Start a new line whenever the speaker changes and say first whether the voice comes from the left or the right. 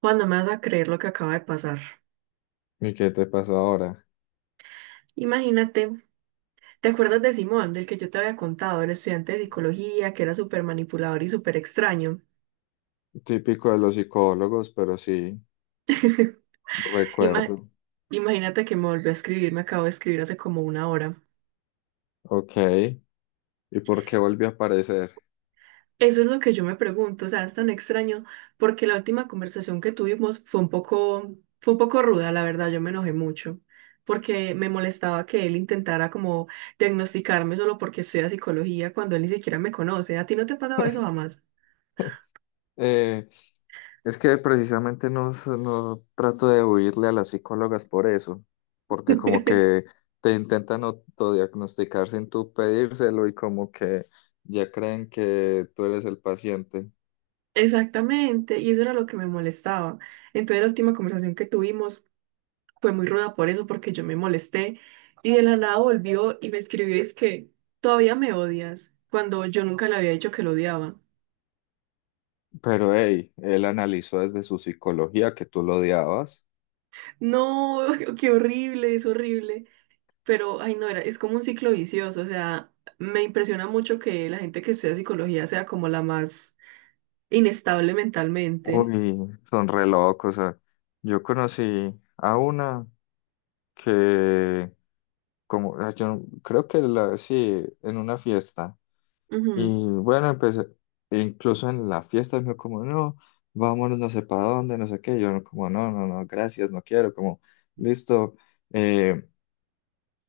right: Cuando me vas a creer lo que acaba de pasar.
left: ¿Y qué te pasó ahora?
right: Imagínate, ¿te acuerdas de Simón, del que yo te había contado, el estudiante de psicología, que era súper manipulador y súper extraño?
left: Típico de los psicólogos, pero sí,
right: Ima-
left: recuerdo.
right: imagínate que me volvió a escribir, me acabo de escribir hace como una hora.
left: Ok. ¿Y por qué volvió a aparecer?
right: Eso es lo que yo me pregunto, o sea, es tan extraño porque la última conversación que tuvimos fue un poco ruda, la verdad, yo me enojé mucho porque me molestaba que él intentara como diagnosticarme solo porque estudia psicología cuando él ni siquiera me conoce. ¿A ti no te pasaba eso jamás?
left: Eh, es que precisamente no, no trato de huirle a las psicólogas por eso, porque como que te intentan autodiagnosticar sin tú pedírselo y como que ya creen que tú eres el paciente.
right: Exactamente, y eso era lo que me molestaba. Entonces la última conversación que tuvimos fue muy ruda por eso, porque yo me molesté y de la nada volvió y me escribió, es que todavía me odias, cuando yo nunca le había dicho que lo odiaba.
left: Pero hey, él analizó desde su psicología que tú lo odiabas.
right: No, qué horrible, es horrible. Pero, ay, no, era, es como un ciclo vicioso. O sea, me impresiona mucho que la gente que estudia psicología sea como la más inestable mentalmente.
left: Uy, son re locos. O sea, yo conocí a una que, como, yo no- creo que la, sí, en una fiesta.
right: Ujú,
left: Y bueno, empecé, incluso en la fiesta me dijo como, no, vámonos no sé para dónde, no sé qué. Yo no, como, no, no, no, gracias, no quiero. Como, listo, eh,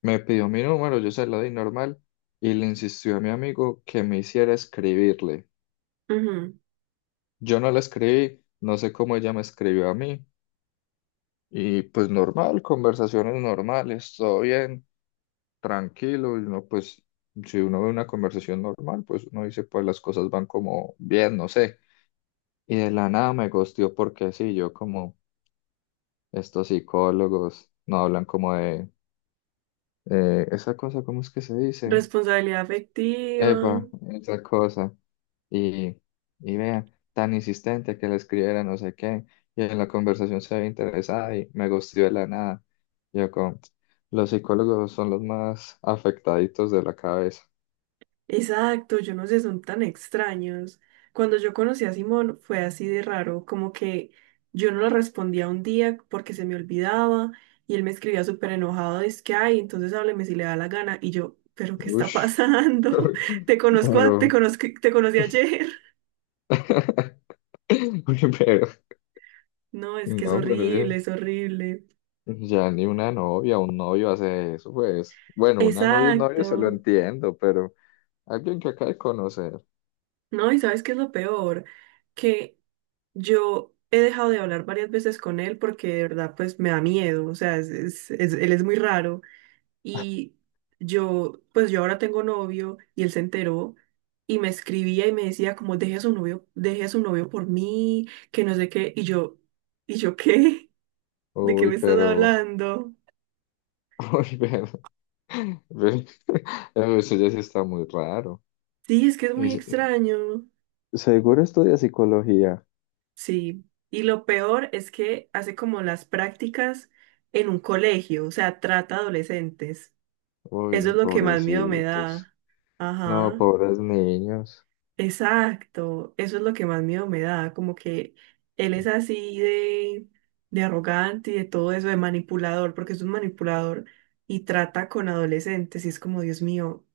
left: me pidió mi número, yo se lo di normal y le insistió a mi amigo que me hiciera escribirle.
right: ujú.
left: Yo no le escribí, no sé cómo ella me escribió a mí. Y pues normal, conversaciones normales, todo bien, tranquilo, y uno pues, si uno ve una conversación normal, pues uno dice, pues las cosas van como bien, no sé. Y de la nada me gosteó porque sí, yo como estos psicólogos no hablan como de esa cosa, ¿cómo es que se dice?
right: Responsabilidad afectiva.
left: Epa, esa cosa. y, y vea, tan insistente que le escribiera no sé qué, y en la conversación se había interesada y me gustó de la nada. Yo con, los psicólogos son los más afectaditos de la cabeza.
right: Exacto, yo no sé, son tan extraños. Cuando yo conocí a Simón fue así de raro, como que yo no le respondía un día porque se me olvidaba y él me escribía súper enojado, es que, ay, entonces hábleme si le da la gana. Y yo, pero ¿qué está
left: Ush,
right: pasando? Te conozco, te
left: pero,
right: conozco, te conocí ayer.
left: pero,
right: No, es que es
left: no,
right: horrible,
left: pero
right: es horrible.
left: ya ni una novia, un novio hace eso, pues, bueno, una novia, un novio se lo
right: Exacto.
left: entiendo, pero alguien que acaba de conocer,
right: No, y ¿sabes qué es lo peor? Que yo he dejado de hablar varias veces con él porque de verdad pues me da miedo, o sea, es, él es muy raro y yo ahora tengo novio y él se enteró y me escribía y me decía como deje a su novio, deje a su novio por mí, que no sé qué ¿y yo qué? ¿De qué
left: uy,
right: me estás
left: pero...
right: hablando?
left: Uy, pero, pero- pero eso ya sí está muy raro.
right: Sí, es que es
left: Y
right: muy extraño.
left: seguro estudia psicología.
right: Sí, y lo peor es que hace como las prácticas en un colegio, o sea, trata adolescentes. Eso es
left: Uy,
right: lo que más miedo me
left: pobrecitos.
right: da.
left: No,
right: Ajá,
left: pobres niños.
right: exacto. Eso es lo que más miedo me da. Como que él es así de arrogante y de todo eso, de manipulador, porque es un manipulador y trata con adolescentes. Y es como, Dios mío,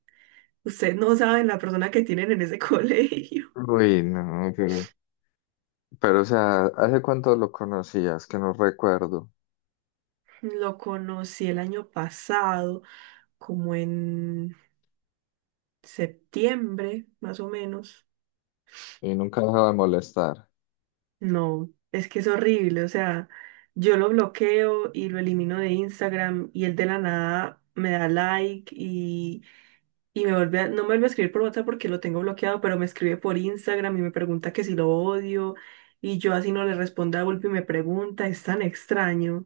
right: ustedes no saben la persona que tienen en ese colegio.
left: Uy, no, pero, o sea, ¿hace cuánto lo conocías? Que no recuerdo.
right: Lo conocí el año pasado, como en septiembre, más o menos.
left: Y nunca dejaba de molestar.
right: No, es que es horrible, o sea, yo lo bloqueo y lo elimino de Instagram y él de la nada me da like y me vuelve no me vuelve a escribir por WhatsApp porque lo tengo bloqueado, pero me escribe por Instagram y me pregunta que si lo odio y yo así no le respondo a golpe y me pregunta, es tan extraño.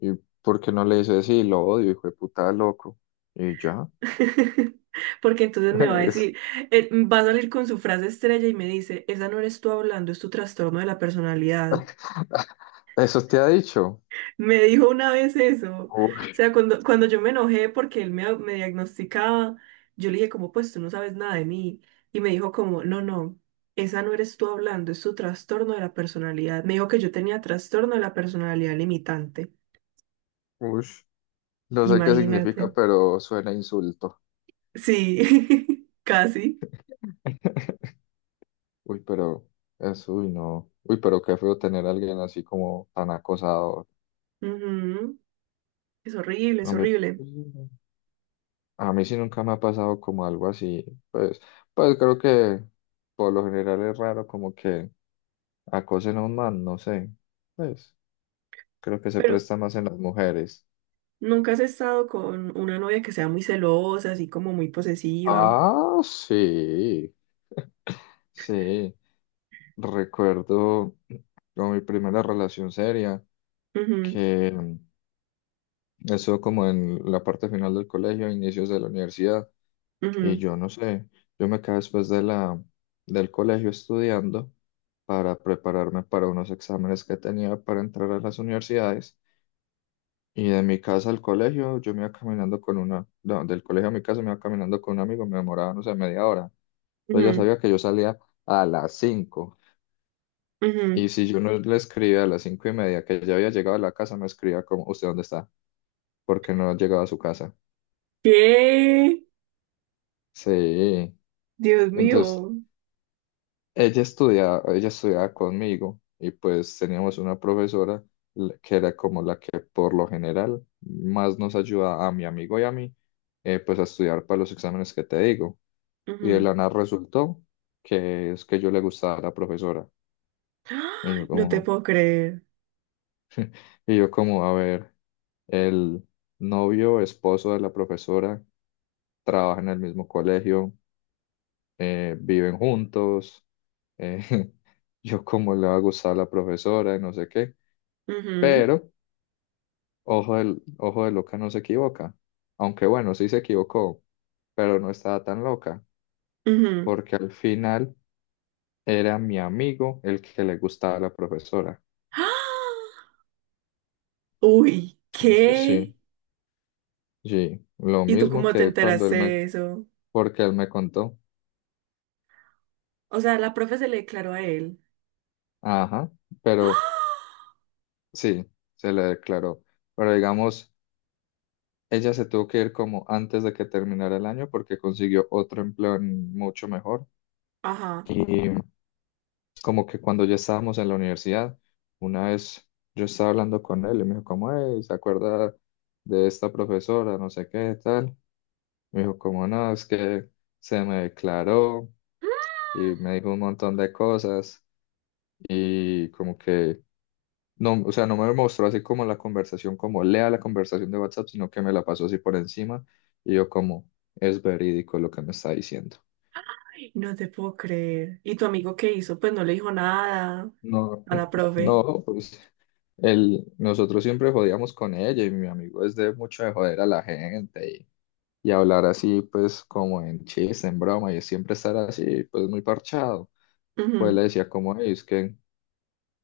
left: ¿Y por qué no le dices, sí, lo odio, hijo de puta, loco? Y ya.
right: Porque entonces me va a
left: Es-
right: decir, va a salir con su frase estrella y me dice, esa no eres tú hablando, es tu trastorno de la personalidad.
left: ¿Eso te ha dicho?
right: Me dijo una vez eso. O
left: Uy,
right: sea, cuando yo me enojé porque él me diagnosticaba, yo le dije como, pues tú no sabes nada de mí. Y me dijo como, no, no, esa no eres tú hablando, es tu trastorno de la personalidad. Me dijo que yo tenía trastorno de la personalidad limitante.
left: ush. No sé qué
right: Imagínate.
left: significa, pero suena a insulto.
right: Sí, casi.
left: Uy, pero eso uy, no. Uy, pero qué feo tener a alguien así como tan acosador.
right: Ujú. Es horrible, es
left: A mí, pues,
right: horrible.
left: a mí sí nunca me ha pasado como algo así. Pues, pues, creo que por lo general es raro como que acosen a un man, no sé. Pues creo que se
right: Pero
left: presta más en las mujeres.
right: nunca has estado con una novia que sea muy celosa, así como muy posesiva.
left: Ah, sí, sí. Recuerdo como mi primera relación seria,
right: Ujú,
left: que eso como en la parte final del colegio, inicios de la universidad. Y
right: ujú,
left: yo no sé, yo me quedé después de del colegio estudiando para prepararme para unos exámenes que tenía para entrar a las universidades. Y de mi casa al colegio, yo me iba caminando con una, no, del colegio a mi casa me iba caminando con un amigo, me demoraba, no sé, media hora. Entonces ya
right: ujú,
left: sabía que yo salía a las 5.
right: ujú.
left: Y si yo no le escribía a las 5:30 que ya había llegado a la casa, me escribía como, ¿usted dónde está? Porque no llegaba a su casa.
right: ¿Qué?
left: Sí.
right: Dios
left: Entonces,
right: mío.
left: ella estudiaba conmigo y pues teníamos una profesora que era como la que por lo general más nos ayuda a mi amigo y a mí, pues a estudiar para los exámenes que te digo. Y de
right: Ujú.
left: la nada resultó que es que yo le gustaba a la profesora.
right: ¡Ah!
left: Y yo
right: No te
left: como,
right: puedo creer.
left: y yo como, a ver, el novio, esposo de la profesora, trabaja en el mismo colegio, viven juntos, eh, yo como le va a gustar a la profesora y no sé qué.
right: Ujú,
left: Pero ojo de loca no se equivoca. Aunque bueno, sí se equivocó, pero no estaba tan loca,
right: ujú.
left: porque al final era mi amigo el que le gustaba a la profesora.
right: ¡Ah! Uy,
left: Sí, sí,
right: ¿qué?
left: sí. Sí, lo
right: ¿Y tú
left: mismo
right: cómo te
left: que cuando
right: enteraste
left: él me,
right: de eso?
left: porque él me contó.
right: O sea, la profe se le declaró a él.
left: Ajá, pero
right: ¡Ah!
left: sí, se le declaró. Pero digamos, ella se tuvo que ir como antes de que terminara el año porque consiguió otro empleo mucho mejor.
right: Ajá.
left: Y como que cuando ya estábamos en la universidad, una vez yo estaba hablando con él y me dijo, como, "Ey, ¿se acuerda de esta profesora? No sé qué, tal. Me dijo, como, no, es que se me declaró y me dijo un montón de cosas y como que, no, o sea, no me mostró así como la conversación, como lea la conversación de WhatsApp, sino que me la pasó así por encima y yo como, es verídico lo que me está diciendo.
right: Ay, no te puedo creer. ¿Y tu amigo qué hizo? Pues no le dijo nada
left: No,
right: a la profe.
left: no, pues nosotros siempre jodíamos con ella y mi amigo es de mucho de joder a la gente y hablar así, pues como en chiste, en broma y siempre estar así, pues muy parchado. Pues
right: Ujú.
left: le decía como "Ey, es que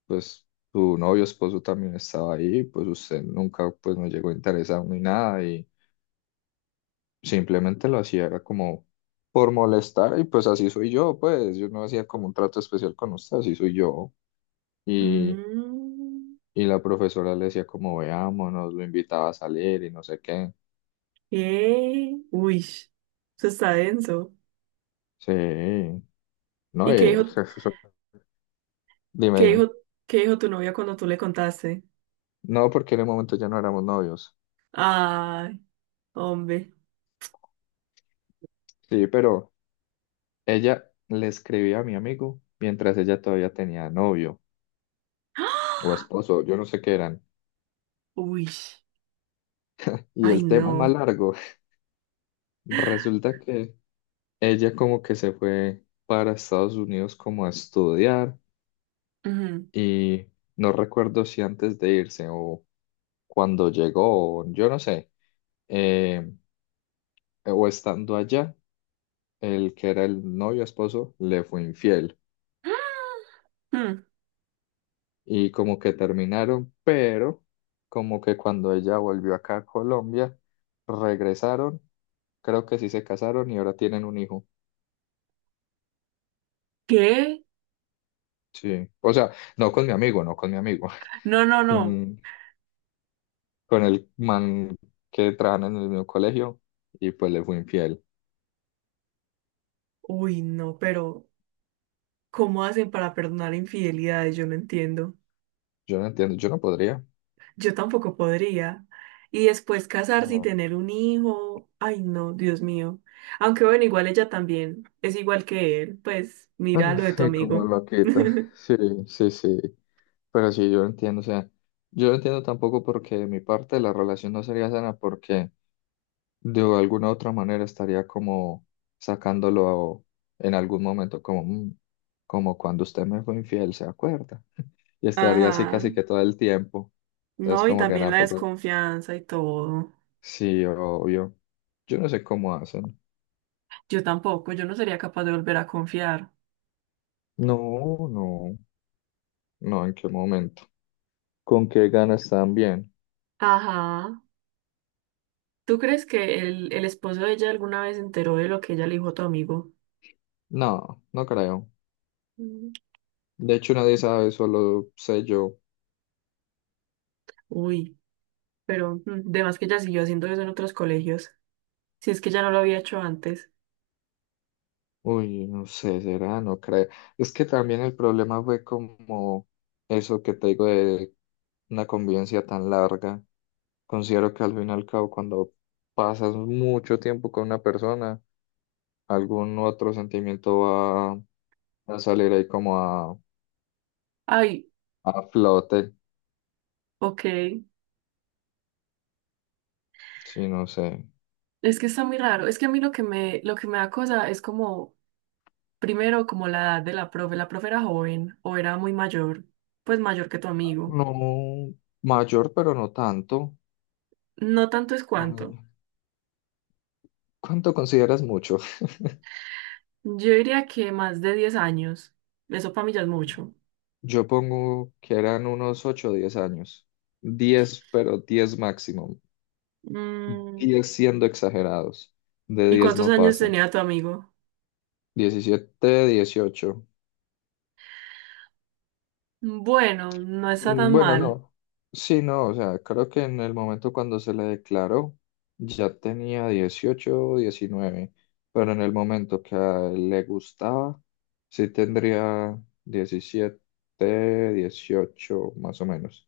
left: pues tu novio, esposo también estaba ahí, pues usted nunca pues me llegó a interesar ni nada y simplemente lo hacía, era como por molestar y pues así soy yo, pues yo no hacía como un trato especial con usted, así soy yo.
right: Mm,
left: Y la profesora le decía como veámonos, lo invitaba a salir y no sé qué.
right: ¿qué? Uy, eso está denso.
left: Sí, no,
right: ¿Y qué dijo,
left: dime,
right: qué
left: dime.
right: dijo, qué dijo tu novia cuando tú le contaste?
left: No, porque en el momento ya no éramos novios.
right: Ay, hombre.
left: Sí, pero ella le escribía a mi amigo mientras ella todavía tenía novio o
right: ¡Ah!
left: esposo, yo no sé qué eran.
right: Uy.
left: Y
right: Ay,
left: el tema es más
right: no.
left: largo. Resulta que ella como que se fue para Estados Unidos como a estudiar
right: Ujú.
left: y no recuerdo si antes de irse o cuando llegó, o yo no sé. eh, o estando allá, el que era el novio esposo le fue infiel
right: Mm,
left: y como que terminaron, pero como que cuando ella volvió acá a Colombia, regresaron, creo que sí se casaron y ahora tienen un hijo.
right: ¿qué?
left: Sí, o sea, no con mi amigo, no con mi amigo,
right: No, no, no.
left: con, con el man que trabaja en el mismo colegio y pues le fue infiel.
right: Uy, no, pero ¿cómo hacen para perdonar infidelidades? Yo no entiendo.
left: Yo no entiendo, yo no podría.
right: Yo tampoco podría. Y después casarse y
left: No.
right: tener un hijo. Ay, no, Dios mío. Aunque bueno, igual ella también es igual que él. Pues
left: Ah,
right: mira lo de tu
left: sí como
right: amigo.
left: loquita. Sí, sí, sí. Pero sí, yo entiendo, o sea, yo entiendo tampoco porque de mi parte la relación no sería sana porque de alguna otra manera estaría como sacándolo en algún momento, como, "Mm, como cuando usted me fue infiel, ¿se acuerda? Y estaría así
right: Ajá.
left: casi que todo el tiempo. Entonces
right: No, y
left: como que
right: también la
left: tampoco,
right: desconfianza y todo.
left: sí, obvio. Yo no sé cómo hacen.
right: Yo tampoco, yo no sería capaz de volver a confiar.
left: No, no, no, ¿en qué momento? ¿Con qué ganas están bien?
right: Ajá. ¿Tú crees que el esposo de ella alguna vez se enteró de lo que ella le dijo a tu amigo?
left: No, no creo.
right: Mm.
left: De hecho nadie sabe, solo sé yo.
right: Uy, pero mm, de más que ella siguió haciendo eso en otros colegios. Si es que ya no lo había hecho antes.
left: Uy, no sé, será, no creo. Es que también el problema fue como eso que te digo de una convivencia tan larga. Considero que al fin y al cabo, cuando pasas mucho tiempo con una persona, algún otro sentimiento va a salir ahí como a,
right: Ay,
left: flote.
right: ok.
left: Sí, no sé.
right: Es que está muy raro. Es que a mí lo que lo que me da cosa es como, primero, como la edad de la profe. La profe era joven o era muy mayor, pues mayor que tu amigo.
left: No mayor, pero no tanto.
right: No tanto es cuanto.
left: Con- ¿Cuánto consideras mucho?
right: Yo diría que más de 10 años. Eso para mí ya es mucho.
left: Yo pongo que eran unos 8 o 10 años. 10 pero 10 máximo.
right: Mm,
left: 10 siendo exagerados. De
right: ¿y
left: 10
right: cuántos
left: no
right: años
left: pasa.
right: tenía tu amigo?
left: 17, 18.
right: Bueno, no está
left: Mm,
right: tan
left: bueno,
right: mal.
left: no. Sí, no, o sea, creo que en el momento cuando se le declaró ya tenía 18, o 19, pero en el momento que a él le gustaba, sí tendría 17, 18 más o menos.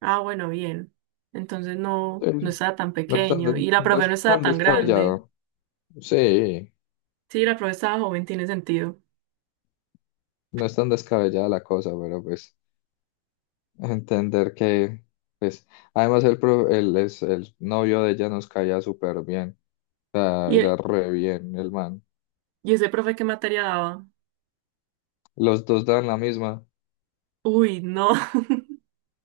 right: Ah, bueno, bien. Entonces
left: Sí,
right: no, no
left: sí.
right: estaba tan
left: No es tan,
right: pequeño. Y la
left: no
right: profe no
left: es
right: estaba
left: tan
right: tan grande.
left: descabellado. Sí,
right: Sí, la profe estaba joven, tiene sentido.
left: no es tan descabellada la cosa, pero pues... Entender que, pues, además el, pro- el, es, el novio de ella nos caía súper bien, o sea,
right: ¿Y,
left: era re bien el man.
right: y ese profe qué materia daba?
left: Los dos dan la misma,
right: Uy, no.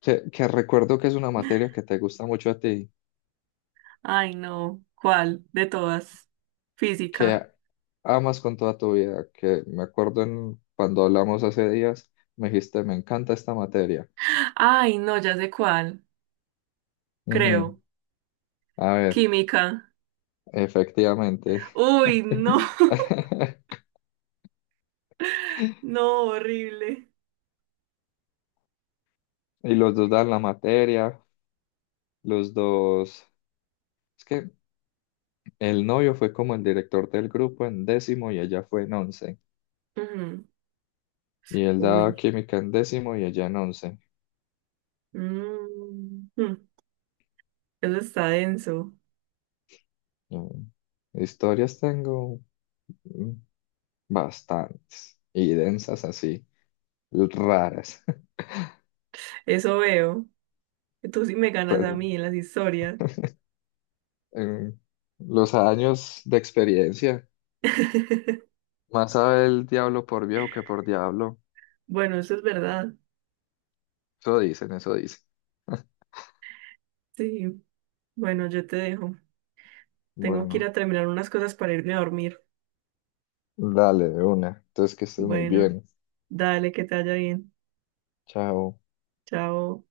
left: que recuerdo que es una materia que te gusta mucho a ti,
right: Ay, no. ¿Cuál? De todas.
left: que
right: Física.
left: amas con toda tu vida, que me acuerdo cuando hablamos hace días, me dijiste, me encanta esta materia.
right: Ay, no, ya sé cuál.
left: Ujú.
right: Creo.
left: A ver,
right: Química.
left: efectivamente.
right: Uy, no. No, horrible.
left: Y los dos dan la materia, los dos... es que el novio fue como el director del grupo en décimo y ella fue en once.
right: Ujú.
left: Y él daba
right: Uy.
left: química en décimo y ella en once.
right: Mm. Eso está denso.
left: Mm, Historias tengo, mm, bastantes y densas así, raras.
right: Eso veo. Tú sí me ganas a
left: Pero
right: mí en las historias.
left: en los años de experiencia, más sabe el diablo por viejo que por diablo.
right: Bueno, eso es verdad.
left: Eso dicen, eso dicen.
right: Sí. Bueno, yo te dejo. Tengo que ir
left: Bueno,
right: a terminar unas cosas para irme a dormir.
left: dale de una. Entonces que estés muy
right: Bueno,
left: bien.
right: dale, que te vaya bien.
left: Chao.
right: Chao.